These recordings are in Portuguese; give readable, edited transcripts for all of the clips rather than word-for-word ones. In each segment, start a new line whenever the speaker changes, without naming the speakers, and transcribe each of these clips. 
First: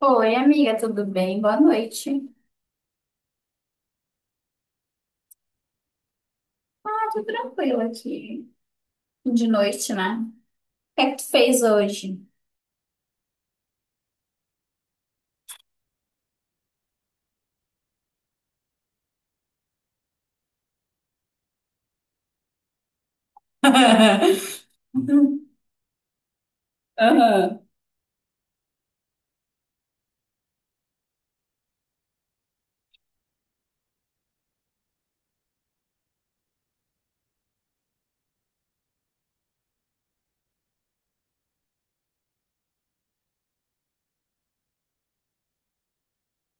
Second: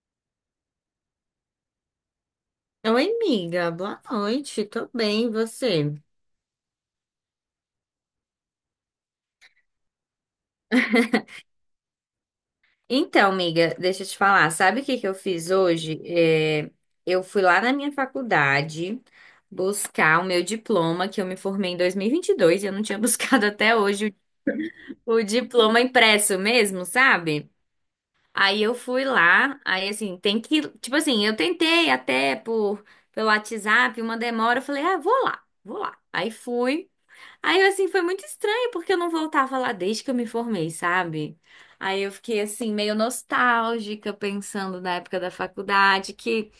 Oi, amiga, tudo bem? Boa noite.
Oi, amiga, boa noite, tô bem, e você?
Ah, tudo tranquilo aqui. De noite, né? O que é que tu fez hoje?
Então, amiga, deixa eu te falar, sabe o que que eu fiz hoje? Eu fui lá na minha faculdade buscar o meu diploma, que eu me formei em 2022 e 22 e eu não tinha buscado até hoje o
Uhum.
diploma impresso mesmo, sabe?
Aham.
Aí eu fui lá, aí assim, tem que, tipo assim, eu tentei até por pelo WhatsApp, uma demora, eu falei, ah, vou lá, vou lá. Aí fui. Aí, assim, foi muito estranho, porque eu não voltava lá desde que eu me formei, sabe? Aí eu fiquei, assim, meio nostálgica, pensando na época da faculdade, que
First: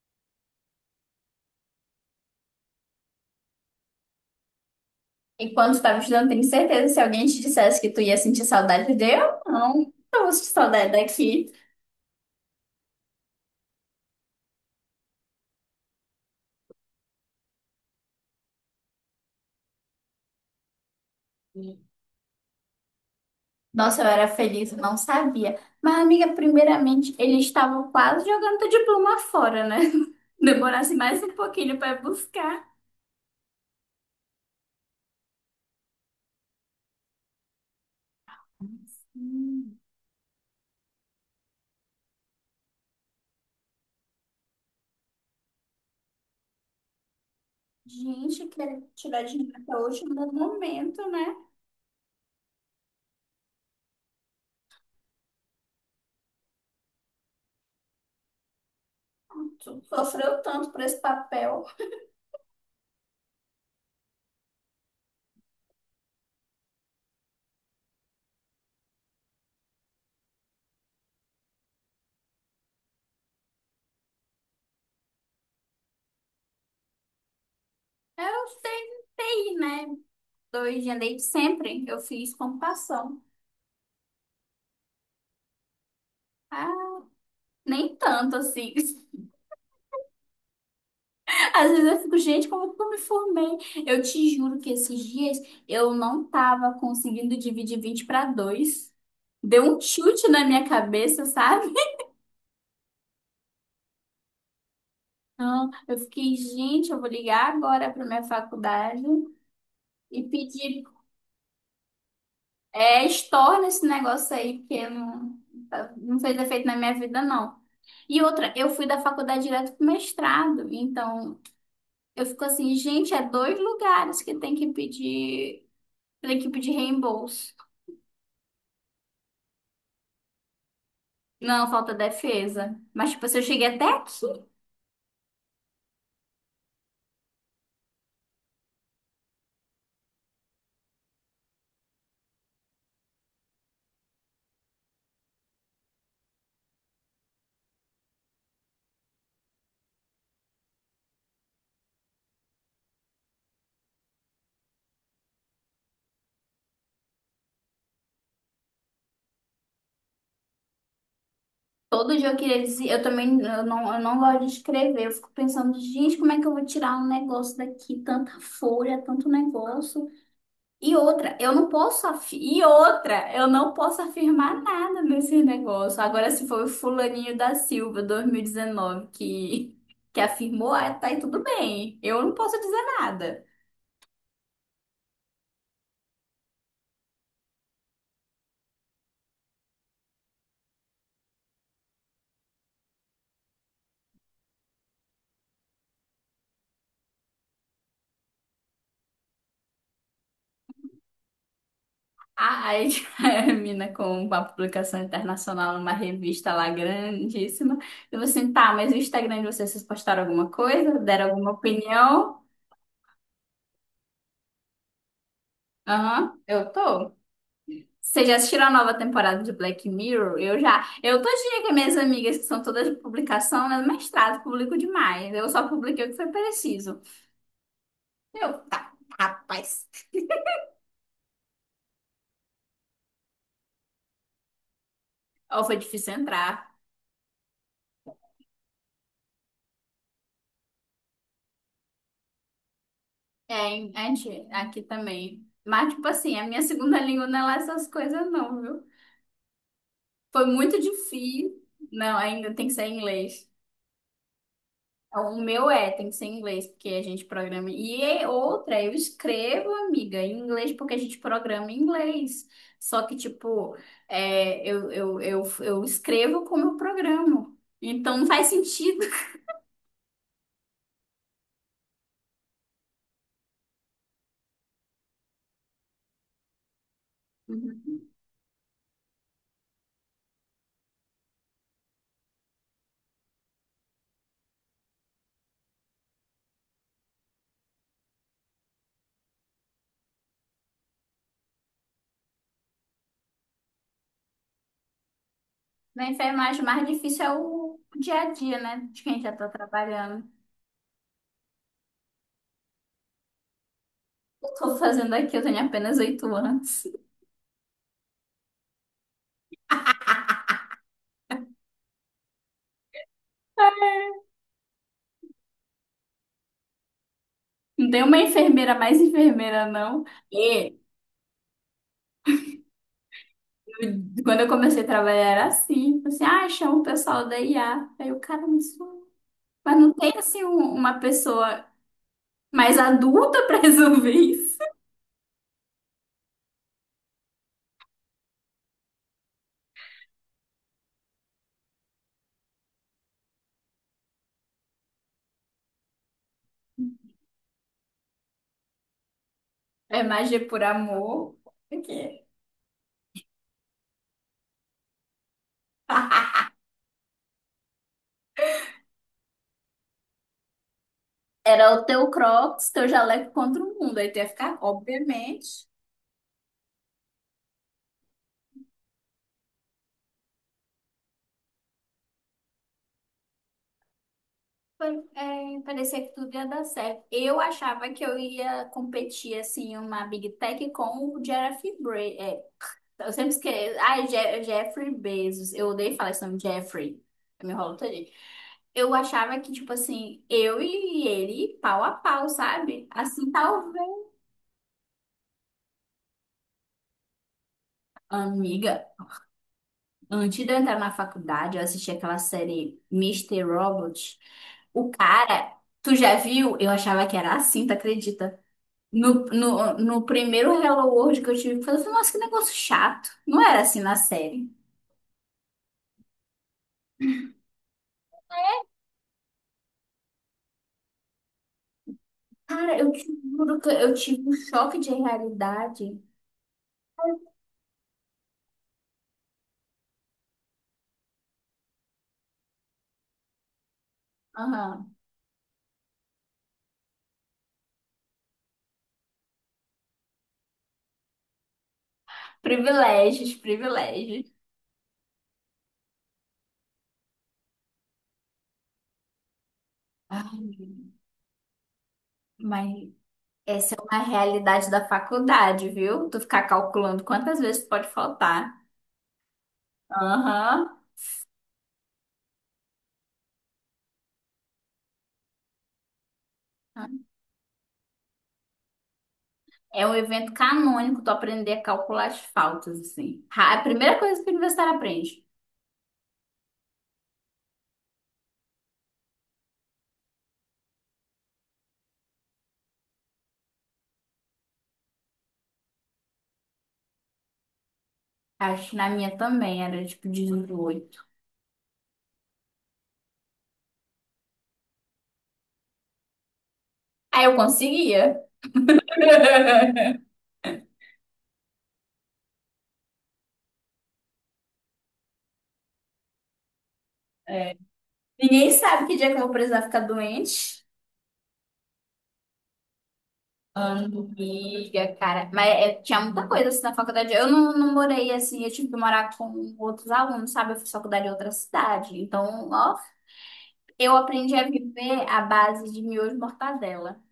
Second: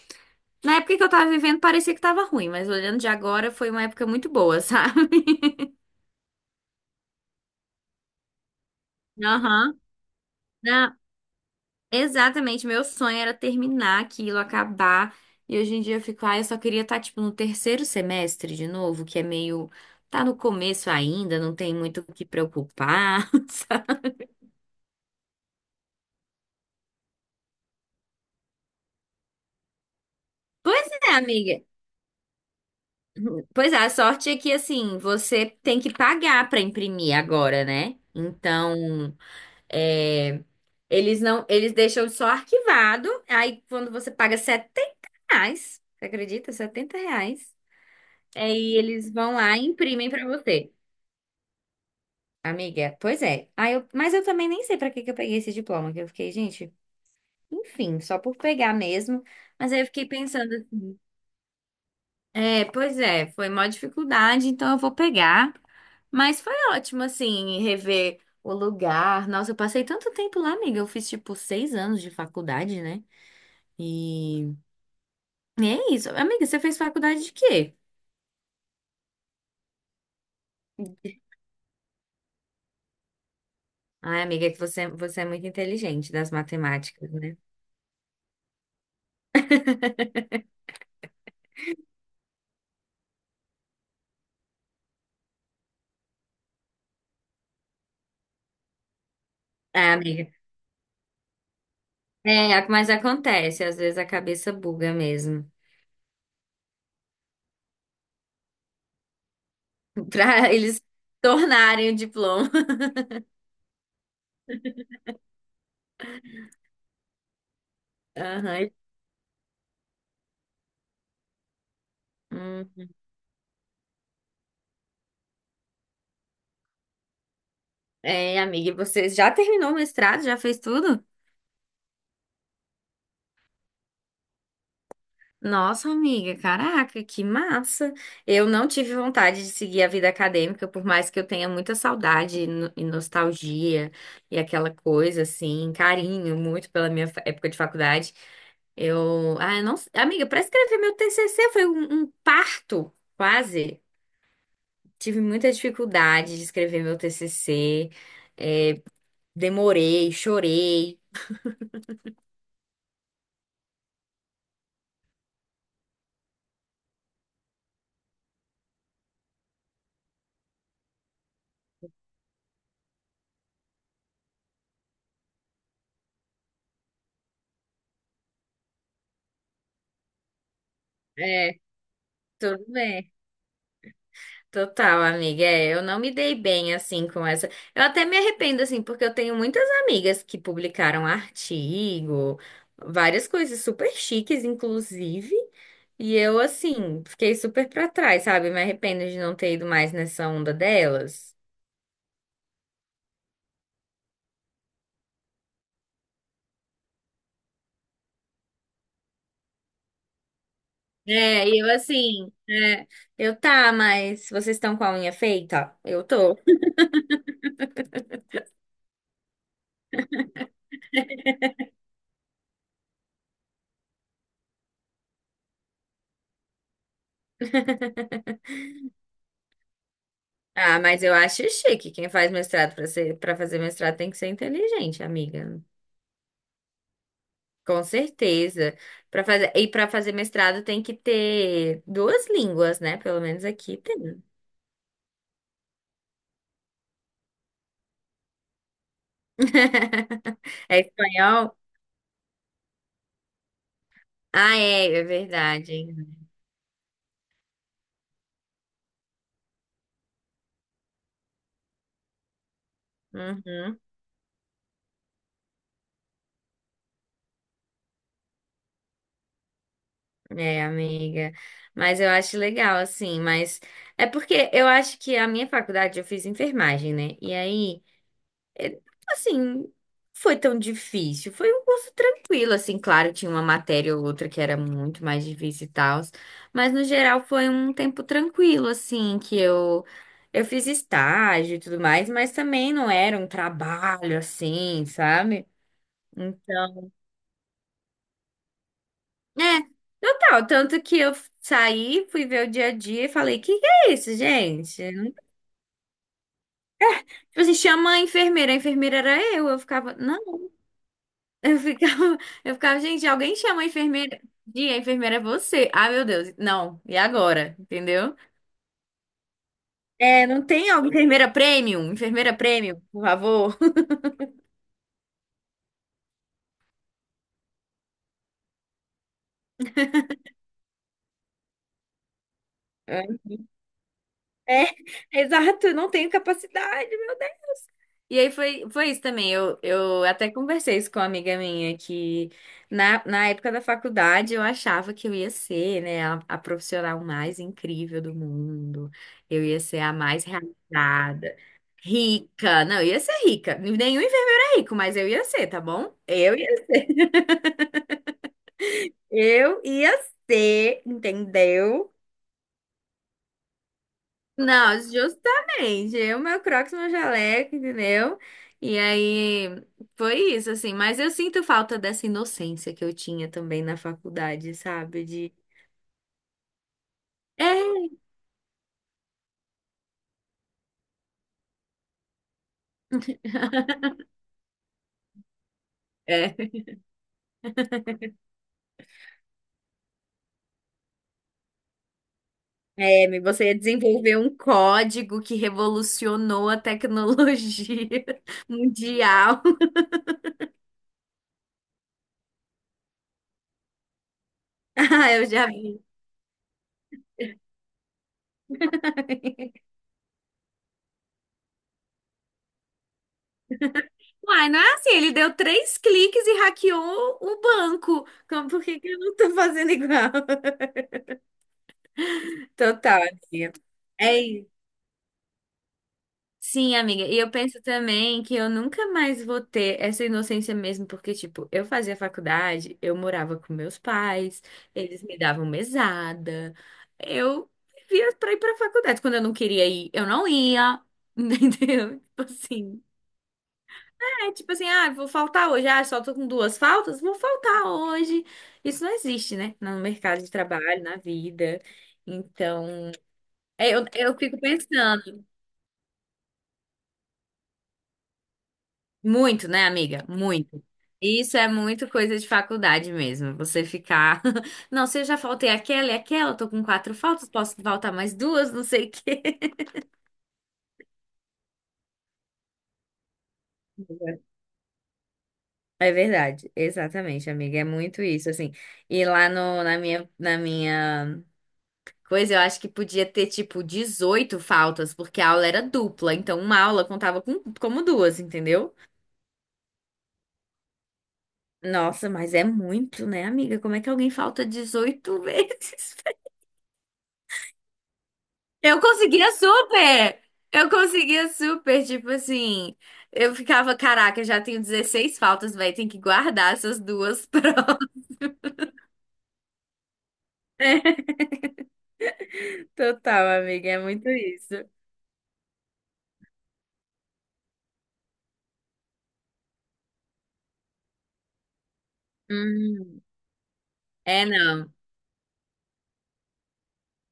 na época que eu tava vivendo parecia que tava ruim, mas olhando de agora foi uma época muito boa, sabe?
Enquanto tu tava estudando, tenho certeza que se alguém te dissesse que tu ia sentir saudade de eu,
Aham.
não. Eu vou sentir saudade
Não,
daqui.
exatamente. Meu sonho era terminar aquilo, acabar. E hoje em dia eu fico, ah, eu só queria estar, tipo, no terceiro semestre de novo, que é meio. Tá no começo ainda, não tem muito o que preocupar,
Nossa,
sabe?
eu era feliz, eu não sabia. Mas, amiga, primeiramente, eles estavam quase jogando teu diploma fora, né?
Pois
Demorasse
é,
mais um
amiga.
pouquinho pra buscar.
Pois é, a sorte é que assim, você tem que pagar para imprimir agora, né? Então,
Hum.
é, eles não, eles deixam só arquivado. Aí quando você paga R$ 70, você acredita? R$ 70.
Gente,
Aí
quero
eles
tirar
vão
dinheiro
lá e
até o
imprimem
último
para você.
momento, né?
Amiga, pois é. Mas eu também nem sei para que que eu peguei esse diploma, que eu fiquei, gente, enfim, só por pegar mesmo. Mas
Tu
aí eu fiquei
sofreu
pensando,
tanto por esse papel.
pois é, foi maior dificuldade, então eu vou pegar. Mas foi ótimo, assim, rever o lugar. Nossa, eu passei tanto tempo lá, amiga. Eu fiz, tipo, 6 anos de faculdade, né? E e é isso. Amiga, você fez faculdade de quê?
Eu sei, né? Dois de leite sempre. Eu fiz computação.
Ai, amiga, é que você é muito inteligente das
Ah,
matemáticas, né?
nem tanto assim. Às vezes eu fico, gente, como que eu me formei? Eu te juro que esses dias eu não tava conseguindo dividir 20 para 2. Deu um
Ah, amiga.
chute na minha cabeça, sabe?
É, mas acontece, às vezes a cabeça buga mesmo.
Então, eu fiquei, gente, eu vou ligar agora para minha faculdade e
Pra eles
pedir,
tornarem o diploma.
é, estorna esse negócio aí, porque não, não fez efeito na minha vida, não. E outra, eu
Aham.
fui da faculdade direto pro mestrado, então eu fico assim,
Hum.
gente, é dois lugares que tem que pedir reembolso.
É, amiga, e você já terminou o mestrado? Já fez tudo?
Não, falta defesa. Mas, tipo, se eu cheguei até aqui,
Nossa, amiga, caraca, que massa! Eu não tive vontade de seguir a vida acadêmica, por mais que eu tenha muita saudade e no- e nostalgia e aquela coisa assim, carinho muito pela minha época de faculdade. Eu, ah, eu não, Amiga, para escrever meu TCC foi um parto, quase. Tive muita dificuldade de escrever meu TCC, demorei, chorei.
todo dia eu queria dizer, eu também, eu não gosto de escrever, eu fico pensando, gente, como é que eu vou tirar um negócio daqui, tanta folha, tanto negócio. E outra, eu não posso afi- e outra, eu não posso afirmar nada nesse negócio. Agora, se foi o fulaninho da Silva, 2019, que, afirmou, ah, tá aí tudo
É,
bem. Eu não posso
tudo
dizer
bem.
nada.
Total, amiga. É, eu não me dei bem assim com essa. Eu até me arrependo assim, porque eu tenho muitas amigas que publicaram artigo, várias coisas super chiques, inclusive. E eu assim, fiquei super pra trás, sabe? Me arrependo de não ter ido mais nessa onda delas.
Ah, aí a mina com uma publicação internacional numa revista lá grandíssima. Eu falei assim, tá, mas o Instagram de vocês, vocês postaram alguma coisa? Deram
É,
alguma
e eu assim,
opinião?
é, eu Tá, mas vocês estão com a unha feita? Eu tô.
Aham, eu tô. Vocês já assistiram a nova temporada de Black Mirror? Eu já. Eu todo dia com minhas amigas, que são todas de publicação, né? Mestrado, publico demais. Eu só publiquei o que foi preciso. Eu, tá, rapaz.
Ah, mas eu acho chique. Quem faz mestrado pra ser, Para fazer mestrado tem que ser inteligente, amiga.
Ou foi difícil entrar.
Com certeza. Para fazer mestrado tem que ter duas línguas, né? Pelo menos
É,
aqui
em-
tem.
a gente, aqui também. Mas, tipo assim, a minha segunda língua não é lá essas coisas, não, viu? Foi
É
muito
espanhol?
difícil. Não, ainda tem que ser em inglês.
Ah, é, é
Então, o meu
verdade.
é, tem que
Hein?
ser em inglês, porque a gente programa. E é outra, eu escrevo, amiga, em inglês, porque a gente programa em inglês. Só que, tipo,
Uhum.
é, eu escrevo como eu programo. Então não faz sentido.
É, amiga. Mas eu acho legal assim, mas é porque eu acho que a minha faculdade eu fiz enfermagem, né? E aí
Uhum.
É, Assim, foi tão difícil. Foi um curso tranquilo, assim, claro, tinha uma matéria ou outra que era muito mais difícil e tal, mas no geral foi um tempo tranquilo, assim, que eu fiz estágio e tudo mais, mas também não era um trabalho assim, sabe?
Na enfermagem, o mais
Então,
difícil é o dia a dia, né? De quem já tá
é,
trabalhando.
total, tanto que eu saí, fui ver o dia a dia e falei: que é isso,
Eu tô
gente?"
fazendo aqui, eu tenho apenas 8 anos.
Tipo assim, chama a enfermeira era eu ficava, não. Eu ficava, eu ficava, gente, alguém chama a enfermeira. E a enfermeira é você. Ah, meu Deus. Não, e agora?
Não tem
Entendeu?
uma enfermeira mais enfermeira, não.
É, não tem alguma enfermeira premium? Enfermeira premium, por favor.
Quando eu comecei a trabalhar era assim, assim, ah, chama o pessoal da IA. Aí o cara me disse, mas não tem assim um- uma pessoa mais adulta pra resolver isso?
É, exato, não tenho capacidade. E aí foi isso também. Eu até conversei isso com uma amiga minha que na época da faculdade eu achava que eu ia ser, né, a profissional mais incrível do mundo. Eu ia ser a
É
mais
magia por
realizada,
amor. Porque
rica. Não, eu ia ser rica. Nenhum enfermeiro é rico, mas eu ia ser, tá bom? Eu ia ser,
era o
entendeu?
teu Crocs, teu jaleco contra o mundo. Aí tu ia ficar,
Não,
obviamente,
justamente. Meu Crocs, meu jaleco, entendeu? E aí foi isso, assim. Mas eu sinto falta dessa inocência que eu tinha também na faculdade,
pa-
sabe? De.
é, parecia que tudo ia dar certo. Eu
É,
achava que eu ia competir assim, uma Big Tech com o Jeff. Eu sempre esqueço. Ai, Je- Jeffrey Bezos. Eu odeio falar esse
é.
nome, Jeffrey. Eu me enrolo todinho. Eu achava que, tipo assim, eu e ele, pau a pau, sabe? Assim,
Você ia
talvez.
desenvolver um código que revolucionou a tecnologia
Amiga,
mundial.
antes de eu entrar na faculdade, eu assisti aquela série Mister Robot. O
Ah, eu já
cara,
vi.
tu já viu? Eu achava que era assim, tu acredita? No primeiro Hello World que eu tive que fazer, eu falei, assim, nossa, que negócio chato. Não era assim na
Uai,
série.
não é assim, ele deu três cliques e hackeou o banco. Como, por que que eu não tô fazendo igual?
Cara, eu
Total,
te
amiga.
juro que eu tive um
É
choque de realidade.
Sim, amiga. E eu penso também que eu nunca mais vou ter essa inocência mesmo, porque, tipo, eu fazia faculdade, eu morava com meus pais,
Aham.
eles me davam mesada, eu vivia pra ir pra faculdade. Quando eu não queria ir, eu não ia, entendeu? Tipo assim.
Privilégios, privilégios.
É tipo assim, ah, vou faltar hoje, ah, só tô com duas faltas, vou faltar hoje. Isso não existe, né? No mercado de
Ai,
trabalho, na vida.
mas
Então,
essa é uma
eu fico
realidade da
pensando.
faculdade, viu? Tu ficar calculando quantas vezes pode faltar.
Muito, né, amiga?
Aham.
Muito. Isso é muito coisa de faculdade mesmo. Você ficar. Não, se eu já faltei aquela e aquela, eu tô com quatro faltas, posso faltar mais duas, não sei o quê.
É um evento canônico tu aprender a calcular as faltas, assim. Ra- A primeira coisa que o universitário aprende.
É verdade, exatamente, amiga. É muito isso, assim. E lá no, Na minha, na minha coisa, eu acho que podia ter, tipo, 18 faltas, porque a aula era dupla. Então, uma aula contava como duas,
Acho
entendeu?
que na minha também era tipo 18.
Nossa, mas é muito, né, amiga? Como é que alguém falta 18 vezes?
Aí eu conseguia.
Eu conseguia super! Eu conseguia super, tipo assim. Eu ficava, caraca, já tenho 16 faltas, velho, tem que guardar essas duas prontas.
Ninguém sabe que dia que eu vou precisar ficar doente.
Total, amiga, é muito isso.
Amiga, cara. Mas é- tinha muita coisa assim na faculdade. Eu não, não morei assim, eu tive que morar com outros alunos, sabe? Eu fiz faculdade em outra cidade. Então, ó,
Hum,
eu
é
aprendi a
não.
viver à base de miojo e mortadela.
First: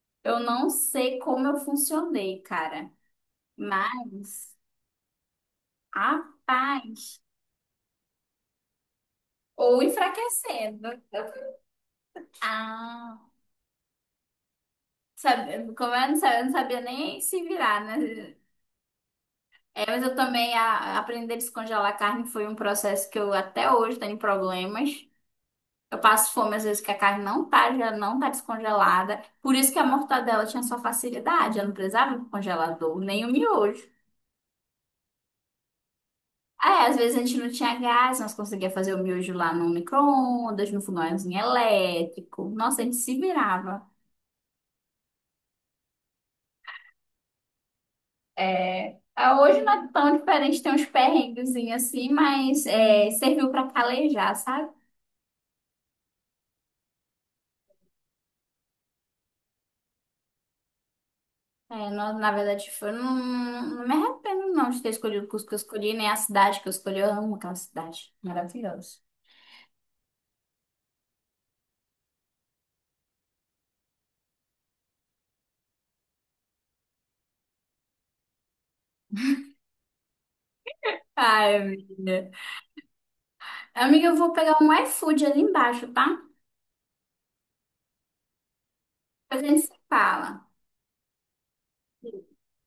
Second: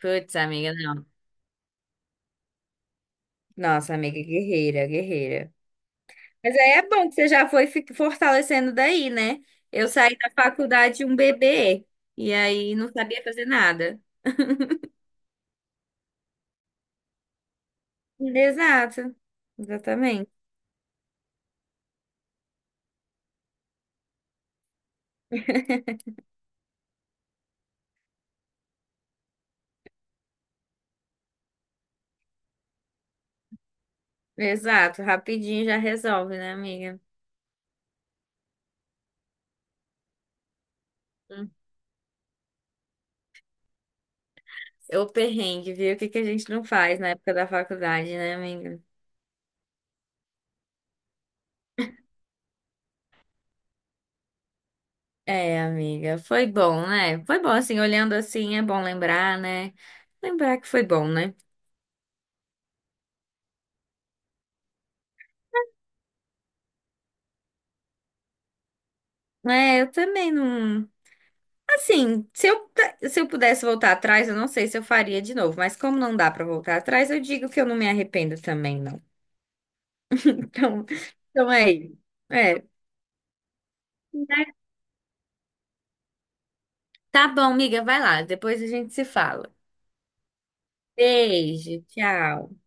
Putz,
Eu não
amiga, não.
sei como eu funcionei, cara.
Nossa, amiga,
Mas,
guerreira, guerreira. Mas aí é
rapaz,
bom que você já foi fortalecendo daí, né?
ou
Eu saí da
enfraquecendo.
faculdade um bebê e aí não
Ah,
sabia fazer nada.
sabe, como eu não sabia nem se virar, né?
Exato,
É, mas eu
exatamente.
também a, aprender a descongelar a carne foi um processo que eu até hoje tenho problemas. Eu passo fome às vezes que a carne não tá, já não tá descongelada. Por isso que a mortadela tinha sua facilidade, ela não precisava do congelador, nem o miojo.
Exato, rapidinho já resolve, né,
É, às
amiga?
vezes a gente não tinha gás, nós conseguia fazer o miojo lá no micro-ondas, no fogãozinho elétrico. Nossa, a gente se virava.
É. O perrengue, viu? O que que a gente não faz na época da faculdade, né, amiga?
É, ah, hoje não é tão diferente, tem uns perrenguezinhos assim, mas é, serviu para calejar, sabe?
É, amiga, foi bom, né? Foi bom, assim, olhando assim, é bom lembrar, né? Lembrar que foi bom, né?
É, na, na verdade, foi, não, não me arrependo não de ter escolhido o curso que eu escolhi, nem a cidade que eu escolhi. Eu amo aquela cidade. Maravilhosa.
É, eu também não. Assim, se eu pudesse voltar atrás, eu não sei se eu faria de novo, mas como não dá pra voltar atrás, eu digo que eu não me arrependo também, não. Então, então
Ai,
é isso.
amiga.
É.
Amiga, eu vou pegar um iFood ali embaixo, tá?
Tá bom, amiga, vai lá, depois a gente se
Depois a
fala.
gente se fala.
Beijo, tchau.